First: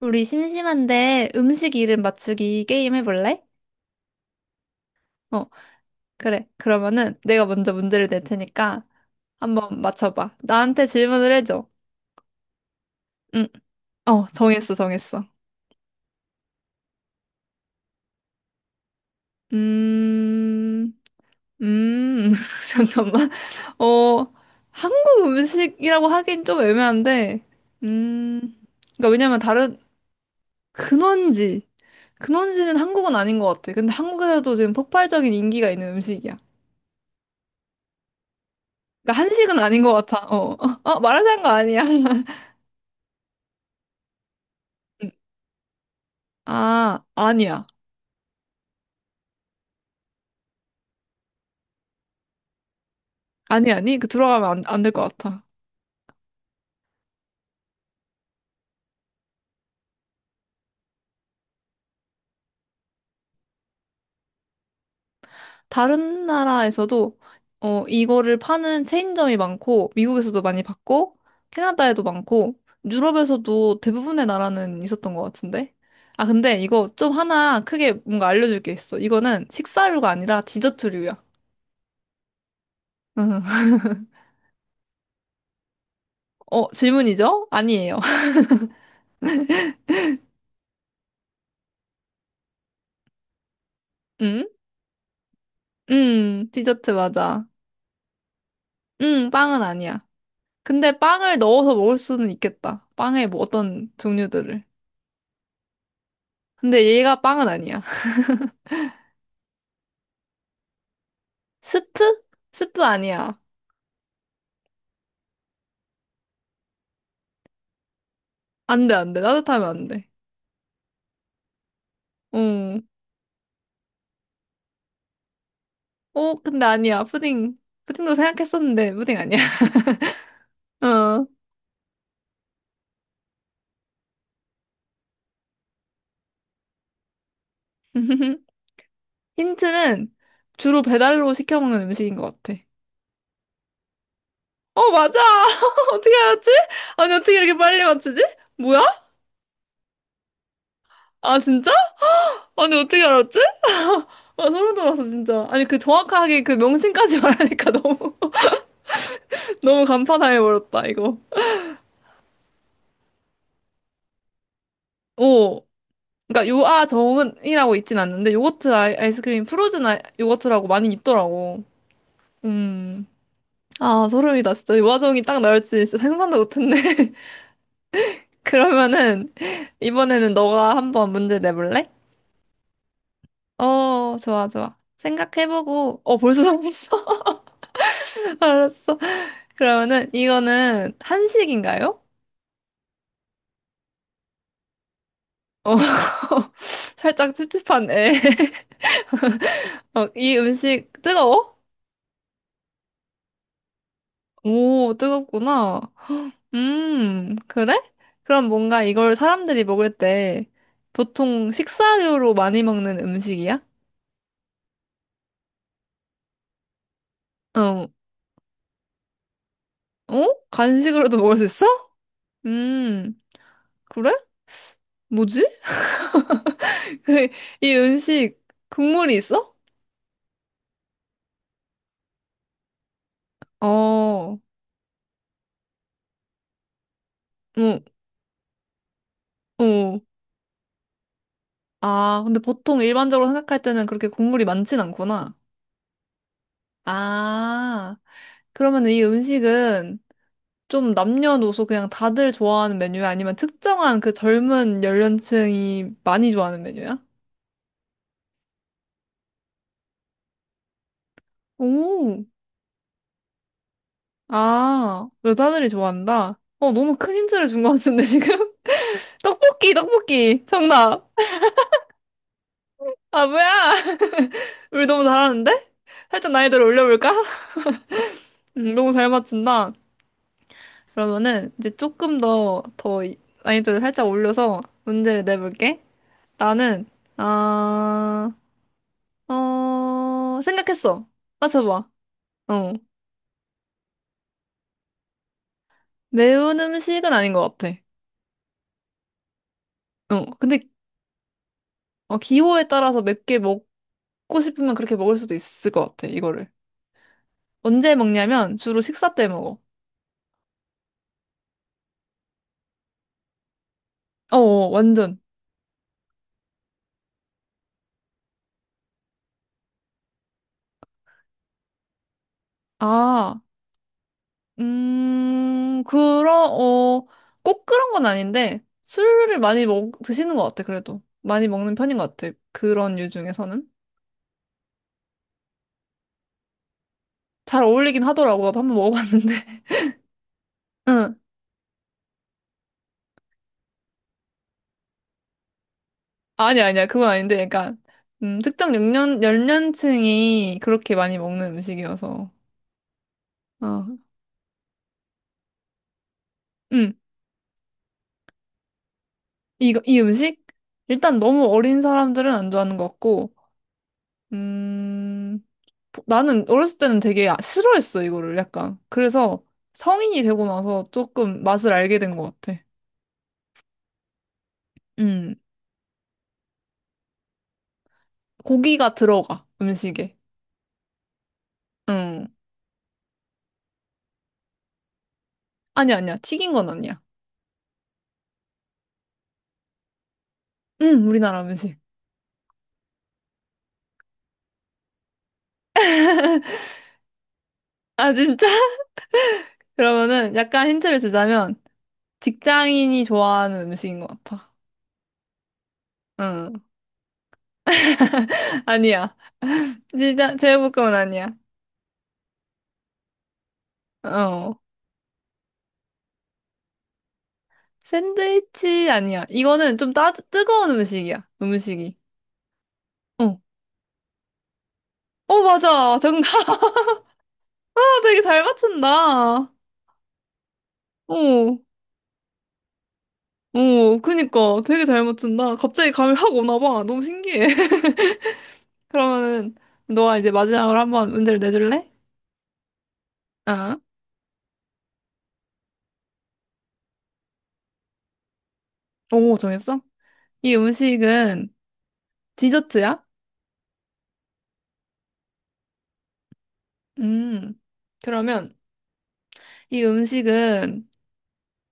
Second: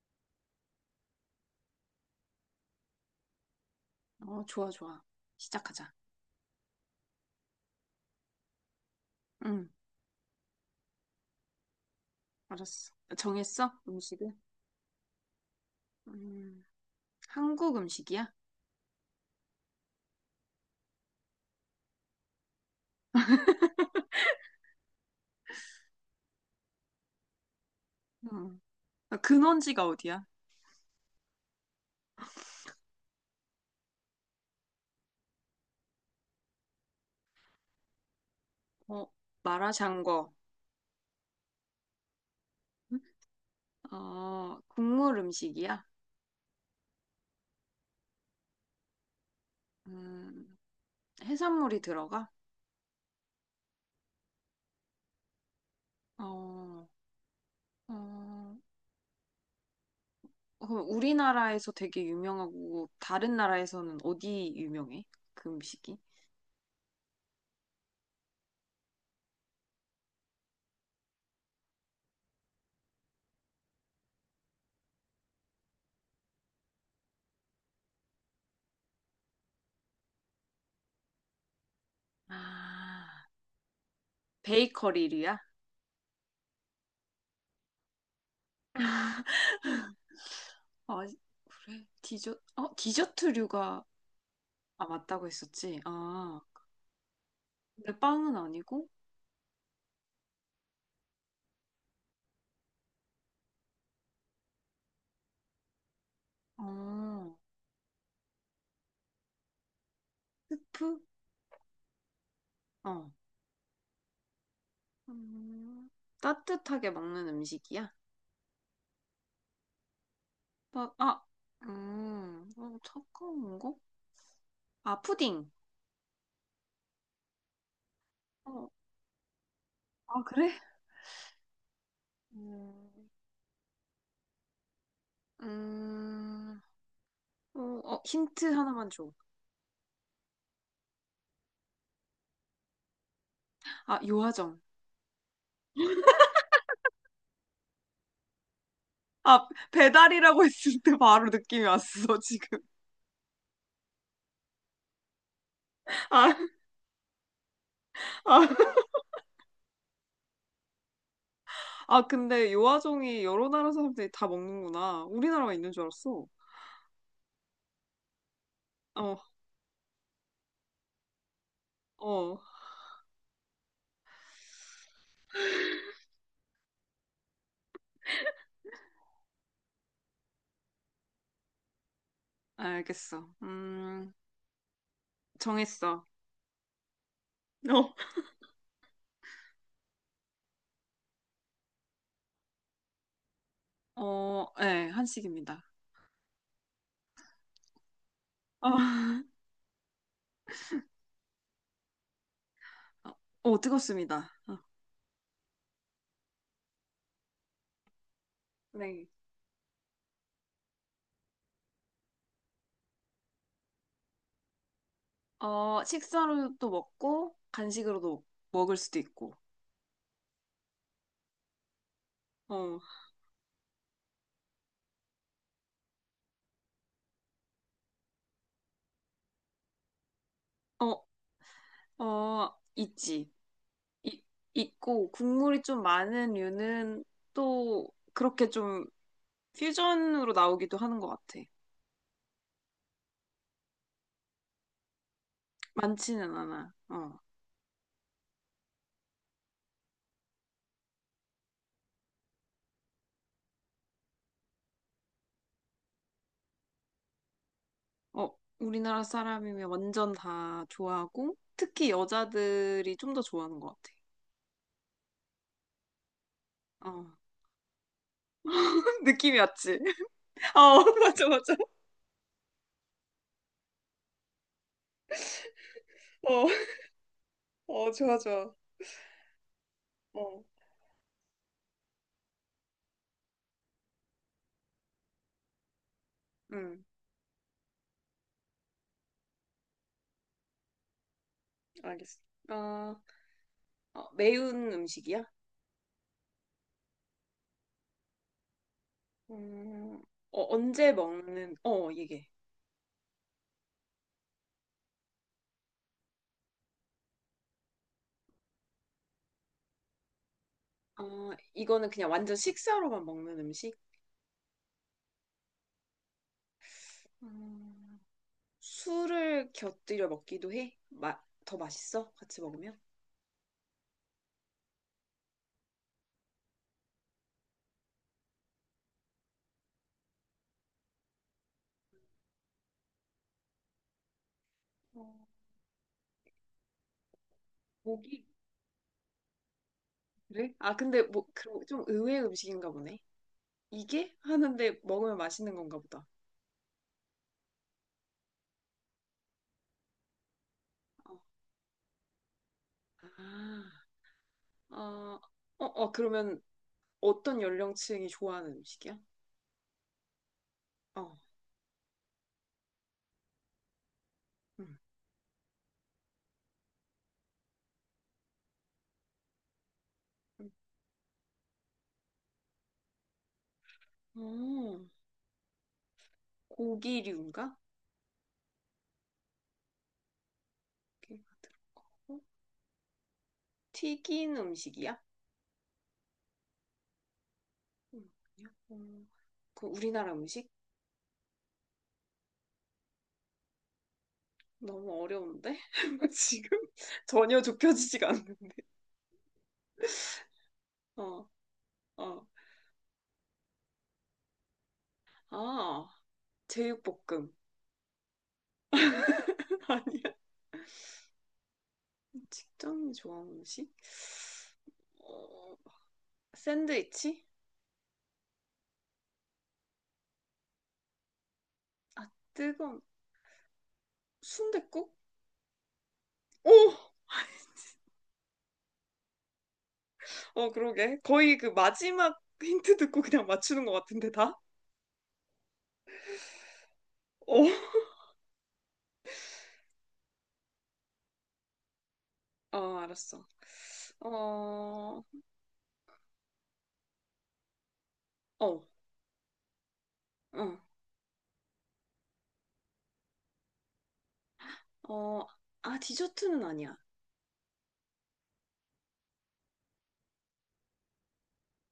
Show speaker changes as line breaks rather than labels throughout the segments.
우리 심심한데 음식 이름 맞추기 게임 해볼래?
어, 좋아, 좋아.
어,
시작하자.
그래. 그러면은 내가 먼저 문제를 낼 테니까
응,
한번 맞춰봐. 나한테 질문을 해줘.
알았어.
응,
정했어? 음식을?
정했어, 정했어.
음, 한국 음식이야?
음, 음, 잠깐만. 어, 한국 음식이라고 하긴 좀 애매한데, 음,
응.
그러니까 왜냐면 다른
근원지가 어디야?
근원지, 근원지는 한국은 아닌 것 같아. 근데 한국에서도 지금 폭발적인 인기가 있는 음식이야.
어,
그러니까 한식은 아닌 것 같아.
마라샹궈.
어, 어, 마라샹궈 아니야.
응? 어,
음.
국물 음식이야?
아, 아니야.
음, 해산물이 들어가?
아니, 아니. 그 들어가면 안 될 것 같아.
어, 어, 그럼 우리나라에서 되게 유명하고 다른 나라에서는 어디 유명해? 그 음식이?
다른 나라에서도 어, 이거를 파는 체인점이 많고, 미국에서도 많이 봤고, 캐나다에도 많고, 유럽에서도 대부분의 나라는 있었던 것 같은데. 아, 근데 이거 좀 하나 크게 뭔가 알려줄 게 있어. 이거는 식사류가 아니라 디저트류야.
아,
음.
베이커리류야?
어, 질문이죠? 아니에요.
아, 그래. 디저트류가
음?
아, 맞다고 했었지? 아,
디저트 맞아.
근데 빵은 아니고?
빵은 아니야. 근데 빵을 넣어서 먹을 수는 있겠다. 빵에 뭐 어떤 종류들을. 근데 얘가
어,
빵은 아니야.
스프?
스프? 스프
어.
아니야.
음, 따뜻하게 먹는 음식이야?
안 돼, 안 돼. 따뜻하면 안 돼.
막, 아, 어,
응.
차가운 거? 아, 푸딩.
어, 근데 아니야. 푸딩. 푸딩도
어,
생각했었는데, 푸딩 아니야.
아, 그래?
어.
음, 음, 어, 어, 힌트 하나만 줘.
힌트는 주로 배달로 시켜 먹는 음식인 것 같아.
아, 요아정.
어, 맞아! 어떻게 알았지? 아니, 어떻게 이렇게 빨리 맞추지? 뭐야?
아, 배달이라고 했을 때 바로
아,
느낌이
진짜?
왔어, 지금.
아니, 어떻게 알았지? 아, 소름 돋았어, 진짜. 아니, 그
아,
정확하게 그 명칭까지 말하니까 너무,
아,
너무 간판당해버렸다, 이거.
아, 근데 요아정이 여러 나라 사람들이 다 먹는구나. 우리나라만
오.
있는 줄 알았어.
그러니까 요아정은이라고 있진 않는데,
어,
아이스크림, 요거트라고 많이 있더라고.
어.
음. 아, 소름이다, 진짜. 요아정이 딱 나올지 진짜 상상도 못했네. 그러면은, 이번에는 너가 한번 문제 내볼래?
알겠어.
어, 좋아, 좋아. 생각해보고,
정했어.
어, 벌써 정했어? 알았어. 그러면은, 이거는 한식인가요?
어, 어, 네, 한식입니다.
어, 살짝 찝찝하네.
어,
어, 이 음식 뜨거워?
어, 뜨겁습니다. 어,
오, 뜨겁구나. 그래? 그럼 뭔가
네.
이걸 사람들이 먹을 때 보통 식사료로 많이 먹는 음식이야?
어, 식사로도 먹고,
어,
간식으로도 먹을 수도 있고.
어? 간식으로도 먹을 수 있어?
어,
음, 그래? 뭐지? 그래, 이 음식 국물이 있어?
어, 어, 있지.
어,
이,
어,
있고, 국물이 좀 많은 류는 또 그렇게 좀
어.
퓨전으로 나오기도 하는 것 같아.
아, 근데 보통 일반적으로 생각할 때는 그렇게 국물이 많진 않구나.
많지는 않아. 어.
아. 그러면 이 음식은 좀 남녀노소 그냥 다들 좋아하는 메뉴야? 아니면 특정한 그 젊은 연령층이 많이 좋아하는 메뉴야?
어, 우리나라 사람이면 완전 다 좋아하고, 특히
오,
여자들이 좀 더 좋아하는 것
아, 여자들이 좋아한다? 어,
같아.
너무
어,
큰 힌트를 준 것 같은데, 지금?
느낌이
떡볶이,
왔지?
떡볶이!
어,
정답!
맞아, 맞아.
아, 뭐야! 우리 너무 잘하는데? 살짝
어,
난이도를 올려볼까?
어, 좋아, 좋아.
너무 잘 맞춘다.
어,
그러면은 이제 더 이- 난이도를 살짝 올려서 문제를 내볼게.
음,
나는, 아, 어, 생각했어. 맞춰봐.
알겠어.
어.
어, 어, 매운 음식이야?
매운 음식은 아닌 것 같아.
음,
어.
어,
근데,
언제 먹는, 어,
어,
이게.
기호에 따라서 몇 개 먹고 싶으면 그렇게 먹을 수도 있을 것 같아, 이거를. 언제 먹냐면, 주로 식사 때 먹어.
어, 이거는 그냥 완전 식사로만 먹는 음식?
완전.
음, 술을 곁들여 먹기도 해? 더 맛있어? 같이 먹으면?
아, 그런, 어, 꼭 그런 건 아닌데, 드시는 것 같아, 그래도. 많이 먹는 편인 것 같아. 그런 류 중에서는.
어,
잘 어울리긴
고기
하더라고. 나도 한번 먹어봤는데.
그래? 아, 근데 뭐, 그럼 좀 의외의 음식인가 보네. 이게? 하는데 먹으면 맛있는 건가 보다.
아니, 아니야. 그건 아닌데, 약간, 연령층이 그렇게
어,
많이 먹는 음식이어서.
아,
어,
어, 어, 어, 그러면
음,
어떤 연령층이 좋아하는 음식이야?
이거, 이 음식? 일단
어,
너무 어린 사람들은 안 좋아하는 것 같고,
음.
음, 보- 나는 어렸을 때는 되게 아- 싫어했어, 이거를 약간. 그래서 성인이 되고
음.
나서 조금 맛을 알게 된 것 같아.
어,
음,
고기류인가?
고기가 들어가, 음식에.
고기가 들어가고.
음,
튀긴 음식이야?
아니야, 아니야. 튀긴 건 아니야.
음, 음. 그 우리나라 음식?
우리나라 음식.
너무 어려운데? 지금 전혀 좁혀지지가
아, 진짜?
않는데.
그러면은 약간 힌트를
어,
주자면,
어.
직장인이 좋아하는 음식인 것 같아.
아,
응.
제육볶음.
아니야.
아니야.
진짜 제육볶음은 아니야.
직장인이 좋아하는 음식?
어.
어, 샌드위치?
샌드위치 아니야. 이거는 좀 따, 뜨거운 음식이야. 음식이.
아, 뜨거운
어.
순댓국?
어, 맞아. 정답.
오!
되게 잘 맞춘다. 어.
어, 그러게. 거의 그 마지막 힌트 듣고 그냥 맞추는 것
어,
같은데, 다?
그니까. 되게 잘 맞춘다. 갑자기 감이 확 오나 봐. 너무
어,
신기해. 그러면은, 너가 이제 마지막으로 한번 문제를 내줄래?
어, 알았어.
어.
어, 어,
오, 정했어? 이
응.
음식은 디저트야?
어, 아, 디저트는 아니야.
음. 그러면, 이 음식은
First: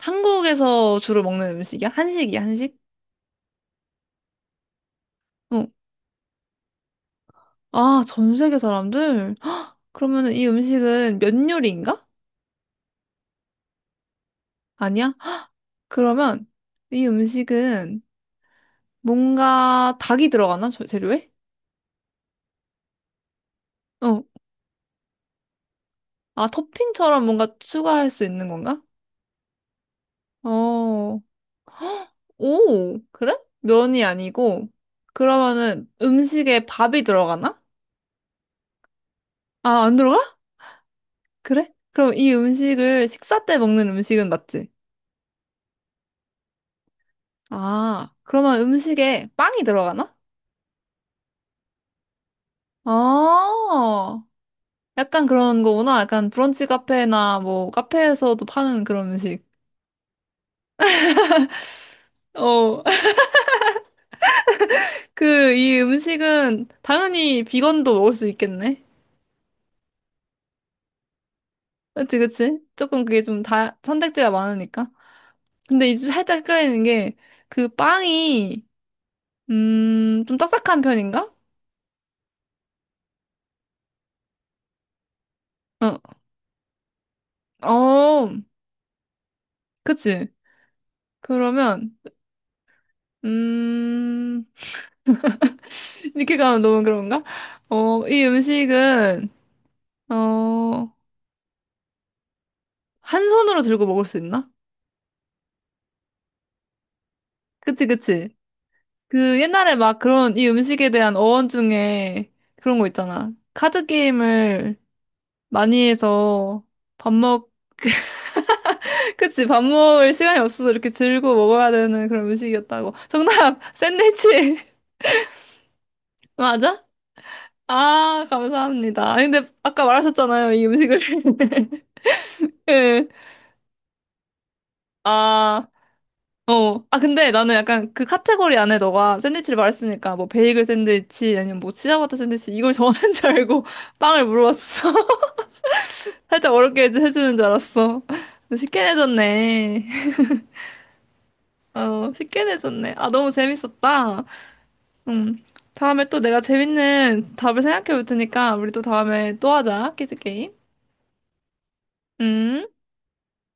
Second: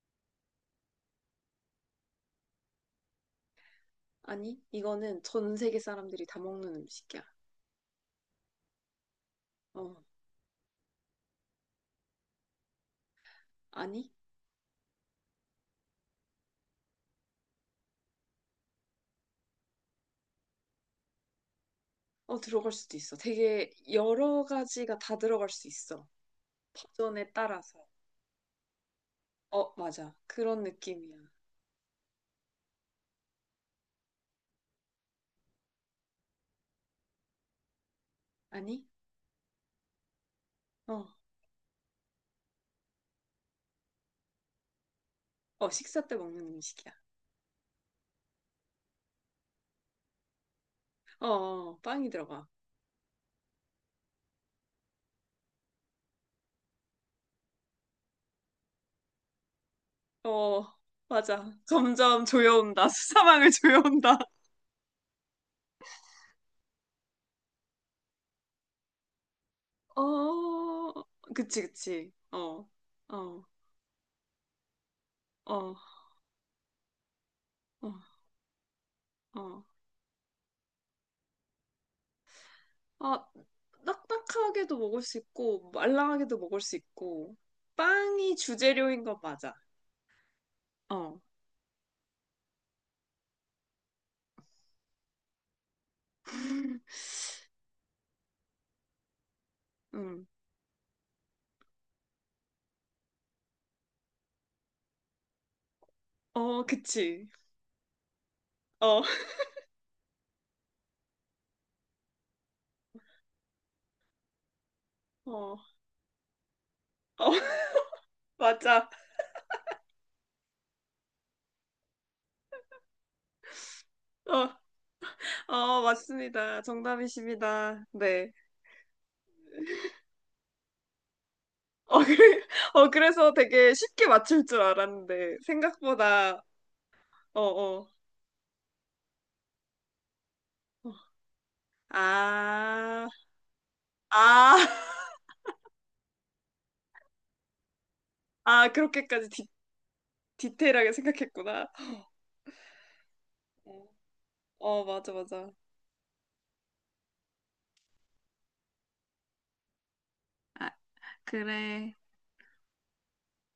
한국에서 주로 먹는 음식이야? 한식이야, 한식?
아니, 이거는 전
어.
세계 사람들이 다 먹는 음식이야.
아, 전 세계 사람들? 헉,
어,
그러면 이 음식은 면 요리인가?
아니?
아니야? 헉, 그러면 이 음식은 뭔가 닭이 들어가나? 저- 재료에?
어, 들어갈 수도 있어. 되게
어.
여러 가지가 다 들어갈 수 있어.
아, 토핑처럼
버전에
뭔가
따라서.
추가할 수 있는 건가?
어, 맞아. 그런 느낌이야.
어. 오, 그래? 면이 아니고. 그러면은 음식에 밥이 들어가나?
아니?
아, 안 들어가?
어,
그래? 그럼 이 음식을 식사 때 먹는 음식은 맞지?
어, 식사 때 먹는 음식이야.
아, 그러면 음식에 빵이 들어가나?
어, 어, 빵이 들어가.
아, 약간 그런 거구나. 약간 브런치 카페나 뭐 카페에서도 파는 그런 음식.
어, 맞아. 점점
어,
조여온다. 수사망을 조여온다.
그, 이 음식은 당연히 비건도 먹을 수 있겠네.
어, 그치, 그치.
그치, 그치?
어,
조금
어,
선택지가 많으니까.
어,
근데 이제 살짝 헷갈리는 게, 그
어,
빵이,
어.
좀 딱딱한 편인가?
아, 딱딱하게도 먹을 수 있고,
어,
말랑하게도 먹을 수 있고,
어,
빵이 주재료인 건 맞아.
그치.
어,
그러면, 음, 이렇게 가면 너무 그런가? 어, 이 음식은,
음,
어, 한 손으로 들고 먹을 수 있나?
어, 그치.
그치, 그치.
어,
그 옛날에 막 그런 이 음식에 대한 어원 중에 그런 거 있잖아. 카드 게임을
어,
많이 해서 밥
어,
먹,
맞아.
그치, 밥 먹을 시간이 없어서 이렇게 들고 먹어야 되는 그런 음식이었다고. 정답!
어
샌드위치!
어, 맞습니다.
맞아?
정답이십니다.
아,
네.
감사합니다. 아니, 근데 아까 말하셨잖아요. 이 음식을.
어, 그래, 어,
예.
그래서 되게 쉽게 맞출 줄 알았는데,
아.
생각보다,
어. 아, 근데
어,
나는
어.
약간 그 카테고리 안에 너가 샌드위치를 말했으니까 뭐 베이글
어.
샌드위치 아니면 뭐 치아바타 샌드위치 이걸
아,
정하는 줄 알고 빵을
아,
물어봤어. 살짝 어렵게 해주- 해주는 줄 알았어.
아,
쉽게
그렇게까지 디,
내줬네.
디테일하게 생각했구나.
어, 쉽게 내줬네. 아, 너무
어,
재밌었다.
어, 맞아,
음.
맞아.
다음에 또 내가 재밌는 답을 생각해 볼 테니까 우리 또 다음에 또 하자. 퀴즈 게임.
아, 그래.
음.